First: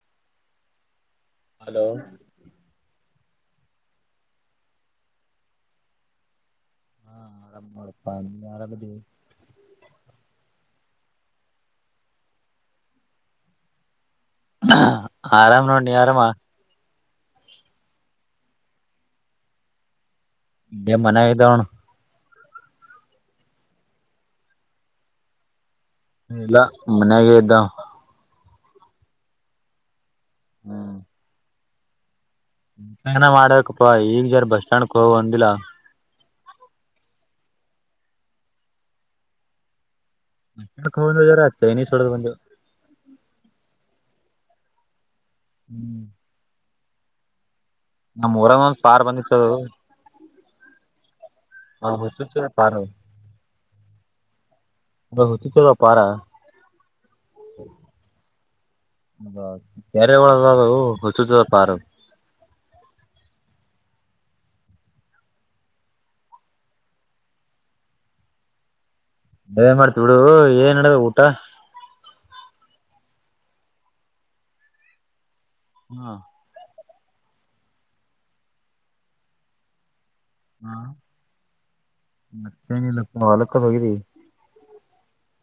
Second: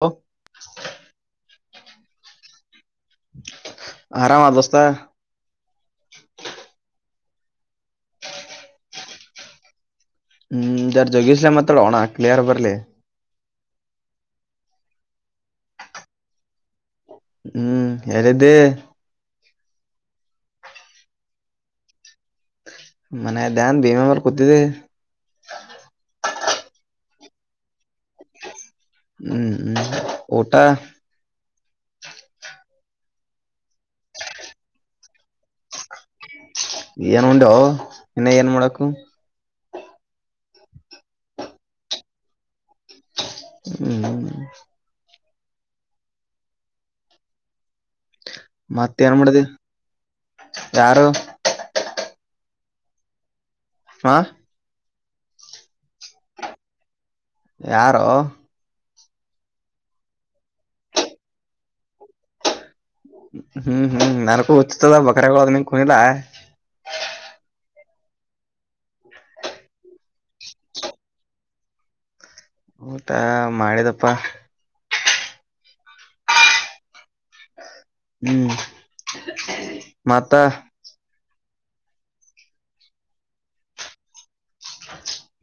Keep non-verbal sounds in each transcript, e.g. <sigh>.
ಒ hello ಆರಾಮ ದೋಸ್ತ ಹಾ ಆರಾಮಳಪ ಆರಾಮತಿ ಹ್ಮ್ ಇದಾರ್ ಜಗಷ್ಿಲ್ಲ ಮ ಮಾತ್ರಳ ಹೋಣಾ ಕ್ಲಿಯರ್ ಬರಲೇ ಆರಾಮ ನ ನೀ ಆರಾಮ ಹ್ಮ್ ಹೇಳಾರಿದ್ದೇ ಇದೇ ಮನ್ಾಗ್ದಾವಣ ಮನೆ ದ್ಯಾನ್ ಭೀಮೆ ಬರ್ ಕುೂತಿದ್ದ ಇಲ್ಲ ಮನ್ಯಾಗ ಇದ್ದಾವ ಹ್ಮ್ ಹ್ಮ ಟಾ ಾನ ಮಾಡಕಪ್ಪ ಈಗ್ ಜರ ಬಸ್ ಸ್ಟ್ಯಾಂಡ್ಕ್ ಹೋಗ ಬಂದಿಲ್ಲ ಏನ್ ಉಂಡೋ ಇನ್ನ ಏನ್ ಮಾಡಕು ರ ಚೈನಸ್ಡೋದು ಬಂದು ಹ್ಮ್್ಮ ಹ್ಮ್ ನಮ್ಮ ಊರಂದ ಒಂದ ಪಾರ್ ಮತ್ತ ಏನ್ ಮಾಡಿದಿ ಬಂದಿತ್ತುದು ಯಾರು ಸ ಪಾರ ಹಾ ಹತ್ತುತಲ್ಲ ಪಾರಾ ಯಾರೋ ಅದ ಕೆರೆ ಒಳದದು ಹಸ ಪಾರ ಹ್ಮ್ ಹ್ಮ್ ನಲ್ಕು ಹಚ್ತದ ಬಕ್ರಾಗ ಅದ್ ನಿ ಕುನಿಲ್ಲ ನಡವೆ ಮಾಡ್ತಿ ಬಿಡು ಏನ್ ನಡವ ಊಟ ಊಟಾ ಮಾಡಿದಪ್ಪ ಹ್ಮ ಹ್ಮ್ ಮಾತಾ ನತ್ತ ನೀ ಲಕ್ಕ ಲಕ್ಕ ಹೋಗ ರ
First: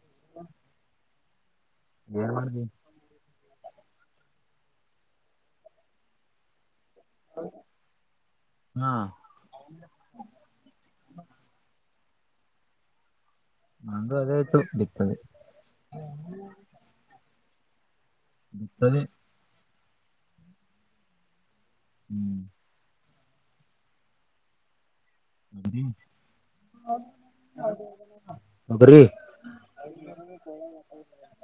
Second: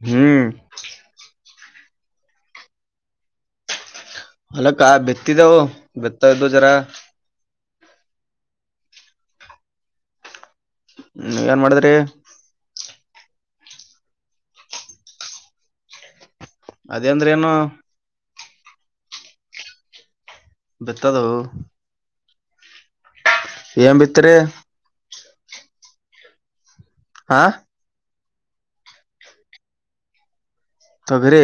ಹ್ಮ್ ಏನ್ ಮಾಡ್ದ ಅಲ್ಲಕ್ಕ ಬಿತ್ತಿದ್ದವು ಬೆತ್ತಾ ಇದ್ದು ಜರ ಹ್ಮ ಹ್ಮ್ ಏನ್ ಮಾಡಿದ್ರಿ ನಂದು ಅದೆ ಆಯ್ತು ಬಿಪ್ಪದೆ ಅದೇ ಅಂದ್ರೆ ಏನು ತ್ತಲ್ಲಿ ಬೆತ್ತದವು ಹ್ಮ್ ಏನ್ ಬಿತ್ತರಿ ಹ ಹಾ <unintelligible> ಒಬರೀ ತೊಗರೀ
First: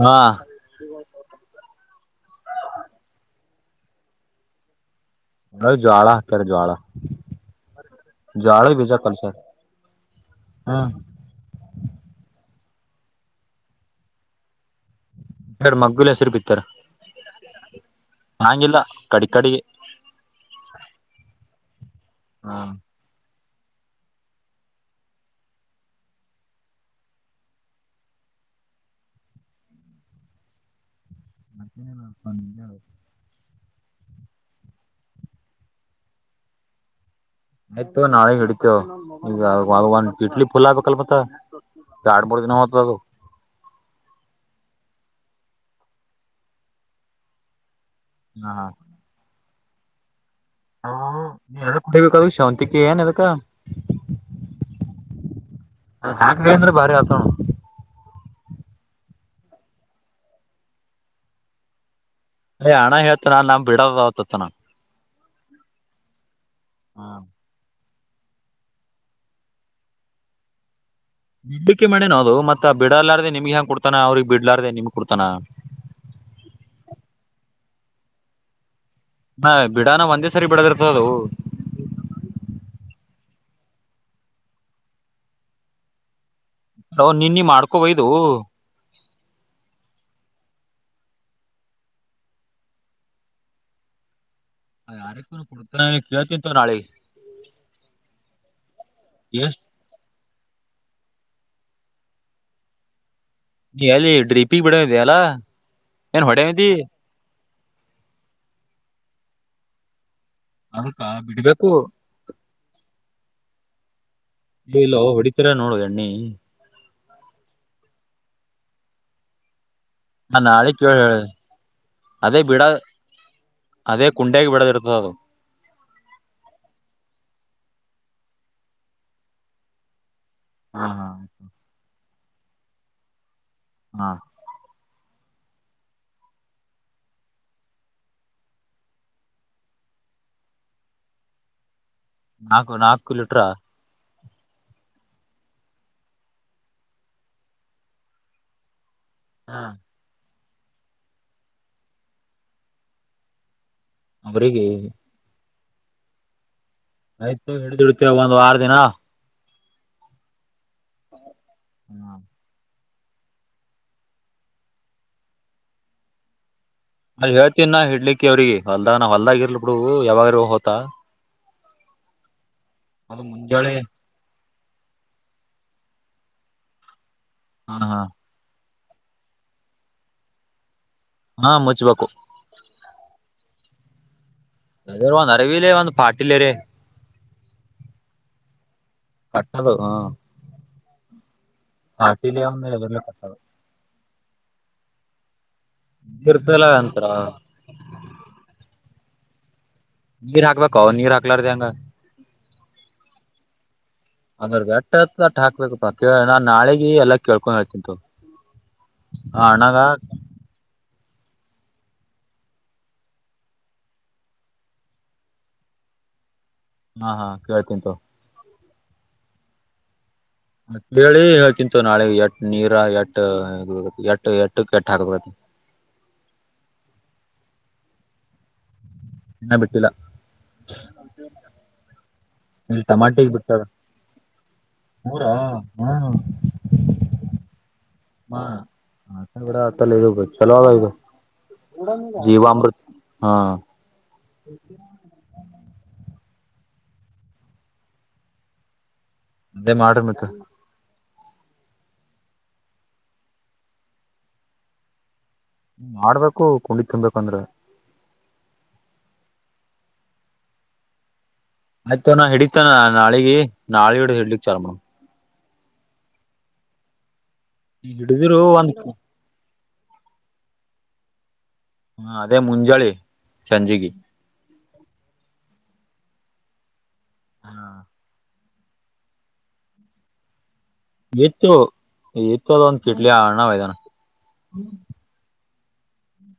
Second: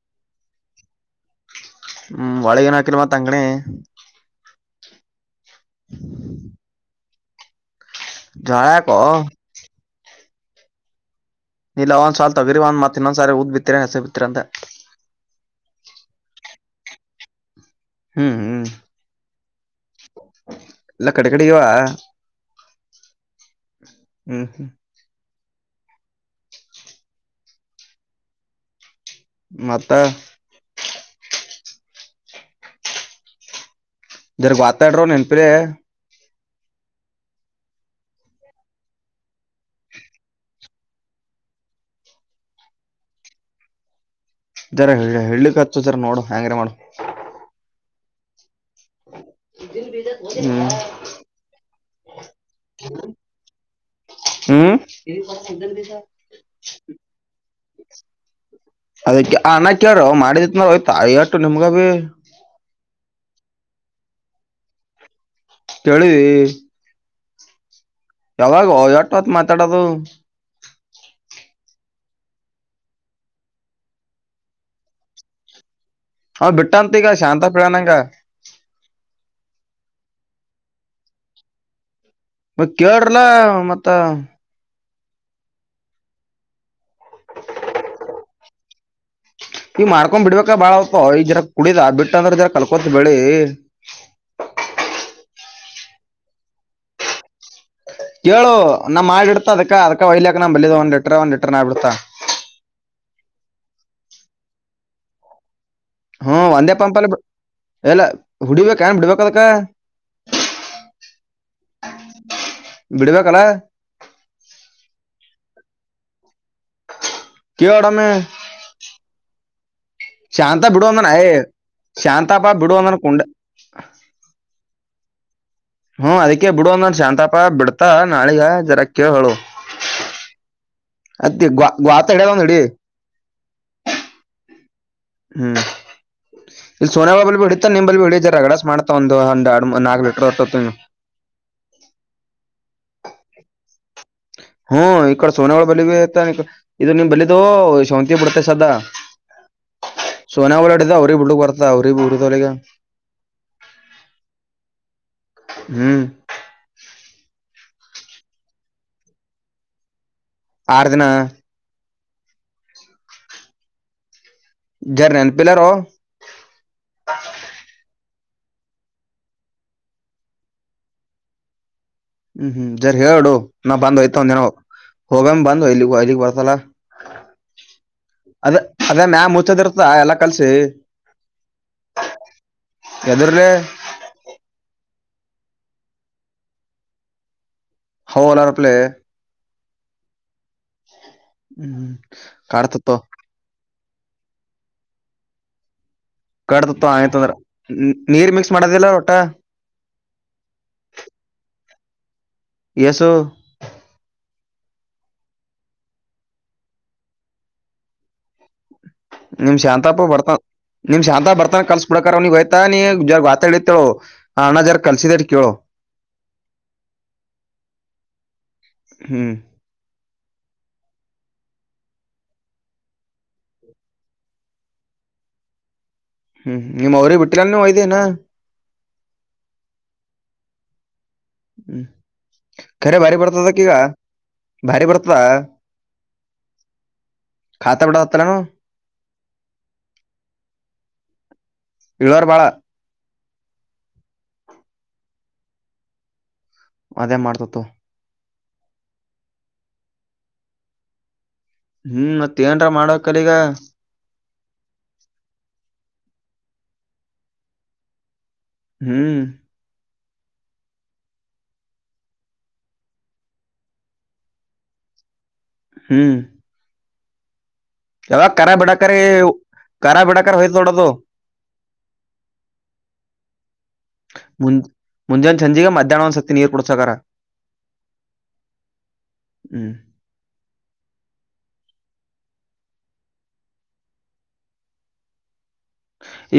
ಹಾ ಹ್ಮ್ ಒಳಗನ್ ಹಾಕಿನ ಮತ್ತ ಅಂಗಣೇ ಜ್ವಾಳ ಹಕಾರೆ ಜ್ವಾಳ ಜ್ವಾಳ ಜ್ವಾಳದ ಬೀಜ ಯಾಕೋ ಕಲ್ಸಕ್ ಹಾ ಇಲ್ಲ ಒಂದ್ವಲ್ ತಗರಿ ಒಂದ್ತ್ ಇನ್ನಂದ ಸಾರಿ ಊದ್ ಬಿತ್ತಿರಾ ಹಸ ಬಿತ್ತೀರಾ ಅಂತ ಎರಡು ಮಗ್ಗಲ ಹೆಸರು ಬಿತ್ತಾರ ಹ್ಮ್ ಹ್ಮ್ ಹಂಗಿಲ್ಲ ಕಡಿ ಕಡೆಗೆ ಎಲ್ಲ ಕಡೆ ಕಡೆ ಆಗೇವ್ ಹಾ ಹ್ಮ್ ಹ್ಮ್ ಮತ್ತ ಮಂದ ದರ ಗೊತಾಡರ ನೆನ್ಪಿರೇ ಆಯ್ತು ನಾಳೆ ಹಿಡಿತೇವ ಈಗ ಒ ಒಂದ ಇಡ್ಲಿ ಫುಲ್ ಆಬೇಕಲ್ ಮತ್ತ ಎಡ ಮೂರು ದಿನ ಹೋತದ ಅದು ಇದರ ಹಳಕ್ ಹತದರ ನೋಡು ಹಂಗಾರ ಮಾಡು ಹಾ ಹ್ಮ್ ಎದಕ್ ಕುಡಿಬೇಕ ಅದು ಶಾವಂತಿಕ ಏನ್ ಅದಕ್ಕ ಹ್ಮ್ ಹಾಕ್ಲಿ ಅಂದ್ರೆ ಭಾರಿ ಆತ ನೋಡ ಅದಕ್ ಆ ಅಣ್ಣ ಕೆಲರೋ ಮಾಡಿದತ್ ನತಾಯ ಅಟ್ಟು ನಿಮ್ಗ ಬಿ ಅಯ ಅಣ್ಣ ಹೇಳ್ತ ನ ನಮ್ ಬಿಡದಾವತತ್ತನ ಕೇಳಿವಿ ಯಾವಾಗ ಎಟ್ಟ ವತ್ ಮಾತಾಡೋದು. <unintelligible> ನೋದು ಮತ್ತತ್ ಬಿಡಲಾರ್ದದೆ ನಿಮ್ಗೆ ಹೆಂಗ ಕೊಡ್ತಾನ ಅವ್ರಿಗೆ ಬಿಡ್ಲಾರ್ದ ನಿಮ್ಗೆ ಕೊಡ್ತಾನ ಅವ ಬಿಟ್ಟಂತ ಈಗ ಶಾಂತಪ ಹೇಳೆನ್ ಈಗ ಹಾ ಬಿಡಾನ ಒಂದೇ ಸರಿ ಬಿಡದಿರ್ತ ಅದವು ಮ ಕೇಳರಲ್ಲಾ ಮತ್ತ ಅವ ನಿನ್ನೀ ನೀ ಮಾಡ್ಕೊಬಯದು ಈ ಮಾಡ್ಕೊಂಡ್ ಬಿಡ್ಬೇಕ ಬಾಳ ಅಪ್ಪ ಈ ಜರ ಕುಡಿದ ಬಿಟ್ಟ ಅಂದ್ರ ಜರ ಕಲ್ಕೋತ್ ಬೆಳಿ ಯಾರ ಕರ ಕೊಡ್ತ ಕೇಳಿತೋರಿ ಆಳಿಗೆ ಕೇಳು ನಾ ಮಾಡಿ ಇಡ್ತ ಅದಕ್ಕ ಅದಕ ಹೊಯಲೇ ನಮ್ ಬಳಿದ ಒಂದ್ ಲಿಟರ್ ಒಂದ್ ಲಿಟರ್ ನಬಿಡ್ತ ನೀ ಎಲ್ಲಿ ಡ್ರಿಪಿಂಗ ಬಿಡ ಇದಲ್ಲಾ ಹ್ಮ ಒಂದೇ ಪಂಪ ಅಲ್ಲಿ ಎಲ್ಲ ಹುಡಿಬೇಕ ಏನ್ ಬಿಡ್ಬೇಕದಕ ಹಕ್ಕಾ ಬಿಡ್ಬೇಕು. ಬಿಡ್ಬೇಕಲ್ಲ ಇ ಇಲ್ಲೋ ಹೊಡಿತೀರ ನೋಡ್ ಯಣ್ಣಿ ಕಿವುಡನ ನಾ ಶಾಂತ ನಾಳೆ ಕೇಳಿ ಬಿಡುುವಂದನ ಯ ಅದೇ ಶಾಂತಾಪಾ ಬಿಡ ಬಿಡುುವಂದನ ಕುಂಡ ಅದೇ ಕುಂಡೆಗೆ ಬಿಡದಿ ಇರ್ತ ಅದು ಹ್ಮ ಅದಕ್ಕೆ ಬಿಡು ಒಂದ ಶಾಂತಪ ಬಿಡ್ತಾ ನಾಳಿಗ ಜರ ಕೆಳಿ ಹೇಳು ಹಾ ಹಾ ಅತ್ತ ಗ್ ಗ್ವಾತ ಎಡ ತಂದುಡಿ ಹಾ ಹ್ಮ್ ಇಲ್ಲಿ ಸೋನ ಬಬಲ್ ಬಿಡಿತ ನಿಮಲ್ಲಿ ಬಿಡಿದ ರಗಡಸ್ ಮಾಡ್ತ ಒಂದು ಒಂದ್ ಅ ನಾಕಕ್ ಲೀಟರ್ ಹೊಟ್ಟ ನೀ ನಾಕು ನಾಲ್ಕು ಲಿಟ್ರಾ ಹ್ಮ ಈ ಕಡೆ ಸೋನಗಡ ಬಲಿತ ಇದು ನಿಮ್ ಬಲಿದು ಶಾಂತಿ ಬಿಡ್ತೈ ಸದಾ ಹಾ ಸೋನ ಓಲಾಡಿದ ಅವ್ರಿ ಬಿುಡ್ಗ್ ಬರ್ತ ಅವ್ರಿ ಭ ಊರದ ಅವಳಗ ಅವ್ರೇಗೆ ಹ್ಮ್ ಆಯ್ತು ಹಿಡಿದುಿಡತವೆ ಒಂದು್ ವಾರ ದಿನ ಆರು ದಿನ ಹ್ಮ ಜಾರ ನನ್ನ ಪಿಿಲ್ಲಾರ ಅ ಹೇಳ್ತನ್ ನ ಹಿಡ್ಲಿಕ್ಕೆ ಅವ್ರಿಗೆ ಹೊಲ್ದಾಗ ನಾ ಹೊಲ್ದಾಗಿ ಇರ್ಲಿ ಬಿಡು ಯಾವಾಗ ಹೊತ್ತಾ ಹ್ಮ್ ಹ್ಮ್ ಜರಿ ಹೇಳಡು ಮುಂಜಾನೆ ನಾ ಬಂದ್ಯ್ತ ಒಂದ ದಿನವ ಹೋಗಾಮ ಬಂದು ಇಲ್ಲಿ ಲಿಗ್ ಬರ್ತಲ್ಲ ಹಾ ಹಾ ಅದ ಅದೇ ಮ್ಯ ಮುಚ್ಚದ್ ಇರ್ತ ಎಲ್ಲಾ ಕಲ್ಸಿ ಹಾ ಮುಚ್ಬೇಕು ಎದರಲ್ಲ ಅ ಒಂದು ಅರವಿಲ್ಲ ಒಂದು ಪಾಟಿಲ್ಲರ ಹೌ ಅಲಾರಪ್ಲೆ ಅದು ಹ ಹ್ಮ್ ಒಂದು ಕತತ್ತು ಎದರ್ಲೆ ಕಟ್ಟದು ಇರ್ತಲ್ಲ ಕಡದತ್ತು ಅಂತರ ಆಯ್ತ ಅಂದ್ರ ನೀರ್ ಮಿಕ್ಸ್ ಮಾಡದಿಲ್ಲ ಊಟ ನೀರ್ ಹಾಕ್ಬೇಕ ನೀರ್ ಹಾಕ್ಲಾರ್ದ ಹಂಗ ಎಸು ಅಂದ್ರ ಹಾಕ್ಬೇಕಪ್ಪ ನಾನ್ ನಾಳೆಗ ಎಲ್ಲ ಕೇಳ್ಕೊಂಡ ಹೇಳ್ತಿಂತ ನಿಮ ಶಾಂತಾಪ್ಪ ಬರ್ತ ನಿಮ್ ಶಾಂತ ಬರ್ತಾನ ಕಲ್ಸ್ ಬಿಡಕ ಅವ್ ನೀಗ್ ಹಯತಾ ನೀ ಜ ಬತಾ ಹೇಳತೇಳೋ ಆ ಅಣ್ಣ ಜರ ಕಲ್ಸಿದರ್ ಕೇಳು ಹಾ ಹಾ ಕೇಳತಂತ ಹ್ಮ್ ಮ ಹೇಳಿ ಹೇಳ್ತಿಂತು ನಾಳೆ ಎಟ್ ನೀರ ಎಟ್ಟ ಎಟ್ಟ ಎಟ್ಟ ಕೆಟ್ಟ ಹಾಕಬಿಡತ್ತೆ <inaudible> ಹ್ಮ್ ನಿಮ್ ಅವ್ರೇ ಬಿಟ್ಟಿಲ್ಲ ಒಯ್ದೇನಾ ಹಿನಾ ಬಿಟ್ಟಿಲ್ಲ ಹ್ಮ್ ಇಲ್ಲಿ ಕರಿ ಭಾರಿ ಟಮಾಟಿಗೆ ಬಿಟ್ಟಾರ ಪಡ್ತದಕ್ಕಗ ಭಾರಿ ಪಡ್ತ ಮೂರಾ ಹಾಂ ಾತಾ ಬಡ ಹ ಆತ ಕೂಡ ಆತಲ್ಲ ಇ ಚಲೋ ಆ ಇದು ಇಳೋರ್ ಬಾಳ ಜೀವಾಾಮೃತ ಹಾ ಅದೇ ಮಾಡ್ತತ್ತು ಅದೇ ಮಾಡ್ರ ಮತೇ ಹ್ಮ್ ಮತ್ತ ಏನ್ರ ಮಾಡೋಕರಿಗ ಮಾಡ್ಬೇಕು ಕುಂಡಿ ತಿುನ್ಬೇಕಂದ್ರೆ ಹ್ಮ್ ಆಯ್ತಣಾ ಹಿಡತಾನ ನಾಳೆಗೆ ನಾಳೊಡ ಹಿಡ್ಲಿಕ್ ಚಲ ಮಡಮ್ ಹ್ಮ್ ಈಗ ಕೆಲ್ಲ ಹಿಡಿದಿರು ಒಂದು ಕರಾಬಟಾಕರಿ ಕರಾಬಟಾಕ ಹಯ್ತೋಡದು ಹ್ಮ ಅದೇ ಮುಂಜಳಿ ಸಂಜಿಗೆ ಮುಂಜಾನ್ ಸಂಜೆಗ ಮಧ್ಯಾಹ್ ಒ್ ಸತ್ತತಿ ನೀರ್ ಕುಡ್ಸಕರ ಹಾ ಹ್ಮ್ ಎತ್ತು ಎತ್ತು ಅದೊಂದು ಕಿಡ್ಲಿ ಅಣಯ್ದಾನ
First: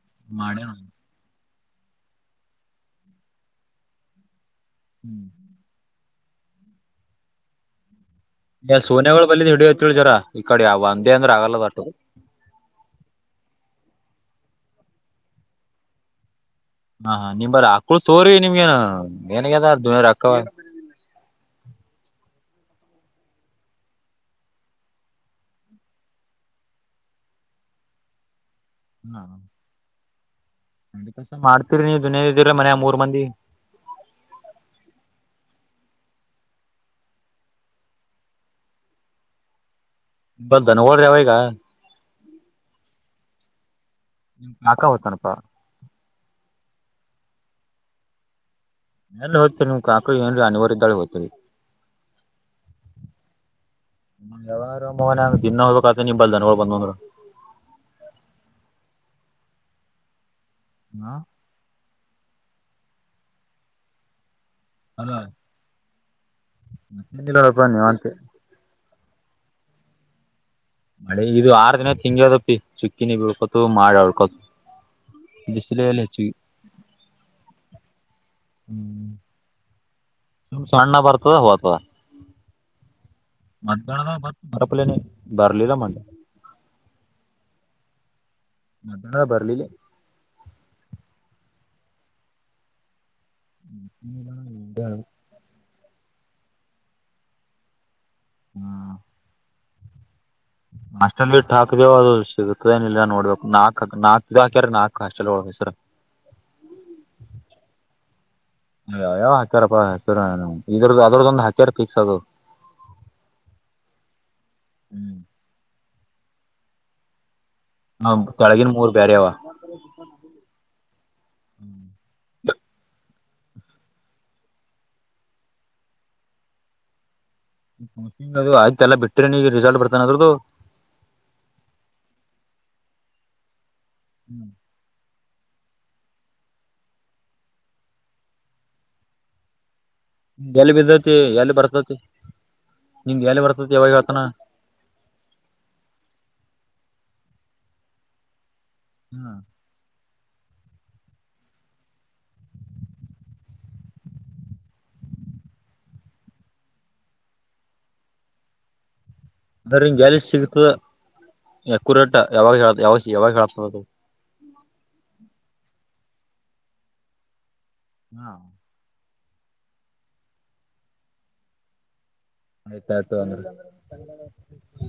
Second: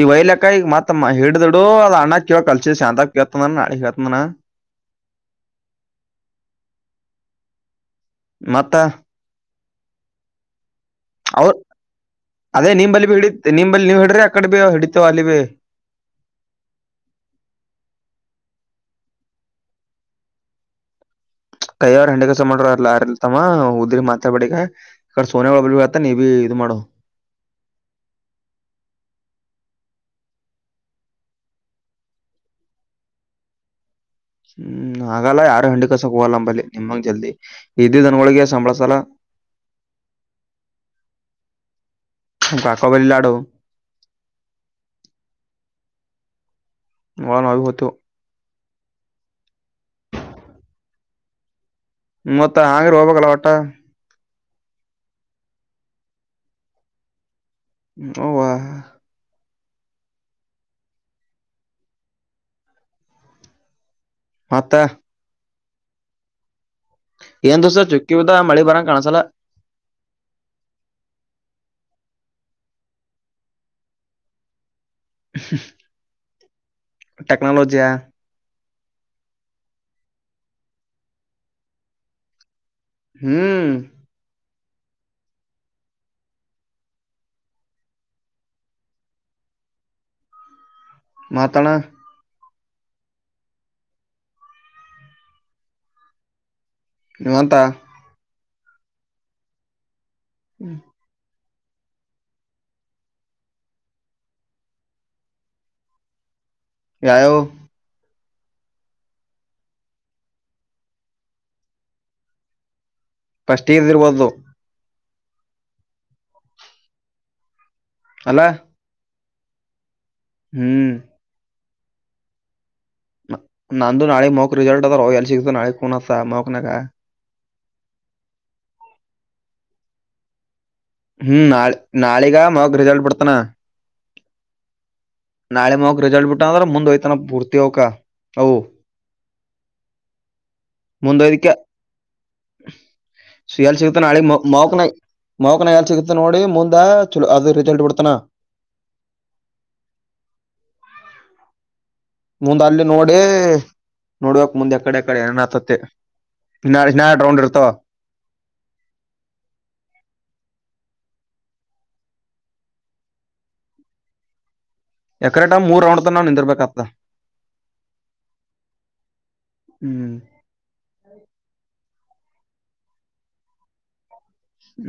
ಈ ವೈಲಕಾಯಿ ಮಾತಮ್ಮ ಹೇಳಿಡಿದಳ ಹಡು ಅ್ ಅ್ಣ ಕ ಕಲ್ಸಿಸಿ ಶಂತೇತನ ನಳಿ ಹೇತನಾನ ಹ್ಮ್ ಮತ್ತ ಸೋನನೆಗಳು ಬಲ್ಲಿ ನಡೋತ್ತತಿಳಿ ಜರ ಈ ಕಡೆ ಯಾವ ಒಂದೇ ಅಂದ್ರೆ ಅವ ಆಗಲ್ಲ ಅದು ಅಷ್ಟು ಅದೇ ನಿಂಬಲ್ಲಿ ಬಿ ಹಿಡ ನಿಂಬಲ್ಲಿ ನೀ ಹ ಆಕಡ ಬ ಹಿಡಿತ ವಲಿವೆ ಹ ಹ ನಿಮರ ಅಕ್ಳ ತೋರ್ ನಿಮಗೇನ್ ಏನಗ್ಯದ ದಕ್ಕವ ಕೈಯವಾರ ಹೆಂಡೆ ಕೆಲಸ ಮಾಡೋರ್ ಯಾರ್ ಇಲ್ಲ ತಮ್ಮ ಹುದ್ರಿ ಮಾತಾಡ್ ಬೇಡ ಇಗ ಸೋನ ಒಳತ್ತ ನೀ ಬಿಿ ಮಾಡೋ ಹಾ ಅದಸ ಮಾಡ್ತೀರಿ ನೀ ದುನಿಯ ಇದ್ದೀರಿ ಮನ್ಯ ಮೂರ್ ಮಂದಿ ಹ್ಮ್ ಹಾಗಲ್ಲ ಯಾರ ಹಂಡಿ ಕಸಕ್ ಹುವಲ್ಲಂಬಲ್ಲಿ ನಿಮಂಗ ಜಲ್ದಿ ಇದ ದನಗಳಗೆ ಸಂಬಳಸಲ್ಲ ಭ ಧನಗೋಲ್ ಅವ ಈಗ ಕಾಕ ಬ ಲಾಡು ನಿಮ ಕಾಕ ಹೊತನಪಾ <inaudible> ಎಲ್ಲ ಹೋತಿರಿ ನೀಮ್ ಕಾಕ್ ಏನ್ರಿ ಅನವಾರ ಇದ್ದಾಳೆ ಹದ್ತರಿ ಮೊತ್ತ ಆಗರು ಹೊಗ ಬೇಕಲ ವಟ ಯಾವಾರ ಮನ ದಿನ ಹೋಗಬೇಕತ ನಿ ಬಲ್ ದನ ಬಂದ್ ಅಂದ್ರರು ಓ ವಾ ಹಾ ಮತ್ತ ಅಲ್ಲ ಮತ್ತೇನಿಲ್ಲ ಏನ್ ನೋಡಪ್ಪ ದಸ ನಿವಾಂತ ಚುಕ್ಕುದ ಮಳಿ ಬರ ಕಾಣಸಲ್ಲ ಮಳೆ ಇದು ಆರು ದಿನ ತಿಂಗಿ ಅದಪ್ಪಿ ಚುಕ್ಕಿನಿ ಬಳ್ಕೊತು ಮಾಡ ಉಳ್ಕೊತ ಬಿಸಿಲಲ್ಲ ಹೆಚ್ಚು ಟೆಕ್ನಾಲಜಿಯಾ ಹ್ಮ್ ಸು ಸಣ್ಣ ಬರ್ತದ ಹೋತದ ಹ್ಮ್ ಮರಪಲೆನೆ ಬರ್ಲಿಲ್ಲ ಮಟ ಮದಾನ ಬರಲಿಲ್ಲ ಹತ್ತನ ಹ್ಮ ಹ ನಿಮ್ಮಂತ ಹ್ಮ ಅಷ್ಟೊಂದು ಬಿಟ್ಟ ಹಾಕದೇವು ಅದು ಸಿಗುತ್ತತದ ಏನಿಲ್ಲಾ ನೋಡ್ಬೇಕ ನಾಕಕ್ ನಾಕೆ ಹಾಕ್ಯ್ರ ನಾಕಕ್ ಅಷ್ಟಲ್ಲಿ ಹ ಸರ್ ಹ್ಮ ಯಾವ್ ಯಾವು ಯಾವ ಹಚಾರಪ್ಪ ಹಚ್ಚಾರ ಇದ್ರ್ದ ಅದ್ರದ್ದೊಂದು ಹಚಾರ ಫಿಕ್ಸ್ ಅದು ಫಸ್ಟ್ ಇಸಿ ಇರ್ಬೋದು ಹ್ಮ್ ಹ ಅಲ್ಲ ಕೆಳಗಿನ ಮೂರ್ ಬೇರೆ ಅವ. ಹ್ಮ್ <unintelligible> ನಂದು ನಾಳಿಗ ಮೋಕ್ ರಿಸಲ್ಟ್ ಅದಾವ ರೋ ಎಲ್ಲಿ ಸಿಗ್ತಾನ ನಾಳಿಗ ಕೂನ ಅದ ಮೋಕ್ನ್ಯಗ. ಮೂರ ತಿಂಗಳ ಅದು ಆಯ್ತ ಎಲ್ಲ ಬಿಟ್ಟ್ರಿ ನೀ ರಿಸಲ್ಟ್ ಬಿಡ್ತಾನ ಅದ್ರದ್ದದು. ಹ್ಮ್ ನಾಳೆ ನಾಳೆಗ ಮೋಕ್ ರಿಸಲ್ಟ್ ಬಿಡ್ತಾನ. ಹ್ಮ್ ನಾಳೆ ಮಾಕ್ ರಿಸಲ್ಟ್ ಬಿಟ್ಟ ಅಂದ್ರ ಮುಂದ್ ಹೋಯ್ತಾನ ಪೂರ್ತಿ ಅವಕ ಅವು- ಎಲ್ಲಿ ಬಿದ್ದತಿ ಎಲ್ಲಿ ಬರ್ತತಿ. ನಿಂಗ್ ಎಲ್ಲಿ ಸಿಗಲಿ ಯಾವಾಗ ಸಿಗತೇನಿ ಹೇಳ್ತಾನ ನಾಳಿಗ ಮಾಕ್ ಮೋಕ್ನ್ಯಗ ಮೋಕ್ನ್ಯಗ ಸಿಗತೇನಿ. ನೋಡಿ ಮುಂದ ಚಲೋ ಅದು ರಿಸಲ್ಟ್ ಬಿಡ್ತಾನ. ಹಾ. ಮುಂದ ಅಲ್ಲಿ ನೋಡಿ ನೋಡ್ಬೇಕ್ ಮುಂದೆ ಯಾಕಡೆ ಯಾಕಡೆ ಏನ ಆತತಿ. ಇನ್ಯಾಡ್ ಇನ್ನ ಎರಡ್ ರೌಂಡ್ ಇರ್ತವ. <inaudible> ಅಂದ್ರ ನಿಂಗ ಇಲ್ಲಿ ಸಿಗತದ ಯಕ್ಯುರೇಟ್ ಯಾವಾಗ ಹೇಳ ಯಾವ ಯಾವಾಗ ಹೇಳತದ ಅದು ಏಕ್ರೇಟ ಮೂರ್ ರೌಂಡ ತನ ನಿಂದರ್ ಬೇಕಾಗ್ತದ. ಹಾ. ಹ್ಮ್. ಆಯ್ತಾಯ್ತು ತೊಗೊ ಹಂಗರ್.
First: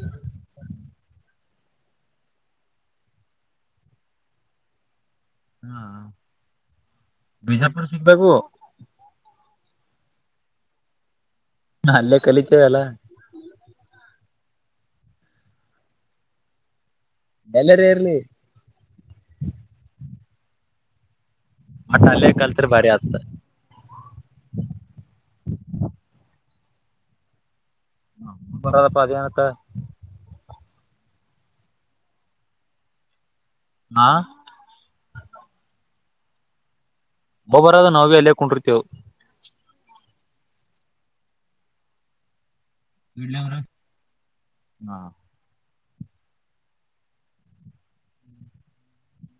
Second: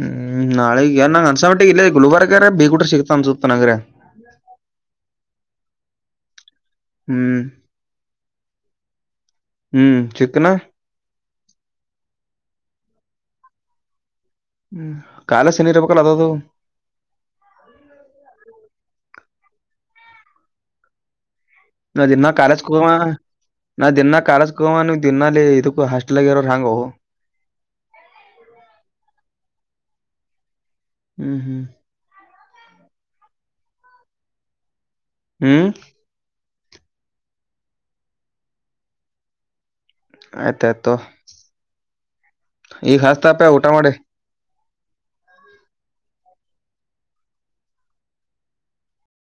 ಹ್ಮ್ ನಾಳೆಗ್ ಯಾರ ನಂಗ ಅನ್ಸಟ್ಟೆ ಇಲ್ಲ ಗುಲ್ಬರ್ಗಾರ ಬೇಗೂಟ್ರೆ ಸಿಕ್ತಾ ಅನ್ಸುತ್ತ ನಂಗರ. ಹಾ ಹ್ಮ್ ಬಿಜಾಪುರ ಸಿಗ್ಬೇಕು. ಹ್ಮ್ ಚಿಕ್ಕನಾ ಅಲ್ಲೇ ಕಲಿತೇವೆ ಎಲ್ಲಾ. ಹ್ಮ್ ಕಾಲ ಶನಿ ಇರ್ಬೇಕಲ್ಲ ಅದದು. ಏಲ್ಲರ ಇರ್ಲಿ. ಮಟ್ಟ ನಾವ ದಿನಾ ಅಲ್ಲೇ ಕಾಲೇಜ್ ಕಲ್ತ್ರ ಹೋಗಾವ ಬಾರಿ ಆತದ ನಾವ್ ದಿನ ಕಾಲೇಜ್ಕ್ಕ ಹೋಗಾವ ನೀವು ದಿನ ಅಲ್ಲಿ ಇದಕ್ಕೂ ಹಾಸ್ಟೆಲ್ಗ ಇರೋ ಹೆಂಗೋ <unintelligible> ಅದೇನತ್ತ. ಹ್ಮ್ ಹ್ಮ್. ಹಾ. ಹ್ಮ್. ಒಬ್ಬ ಬರೋದು ನಾವ ಬೀ ಇಲ್ಲೇ ಕುಂದರ್ತೇವು. ಆಯ್ತ ಆಯ್ತು ತೊಗೊ ಈಗ ಹತ್ತಾತ ಊಟಾ ಮಾಡಿ. ಹಾ.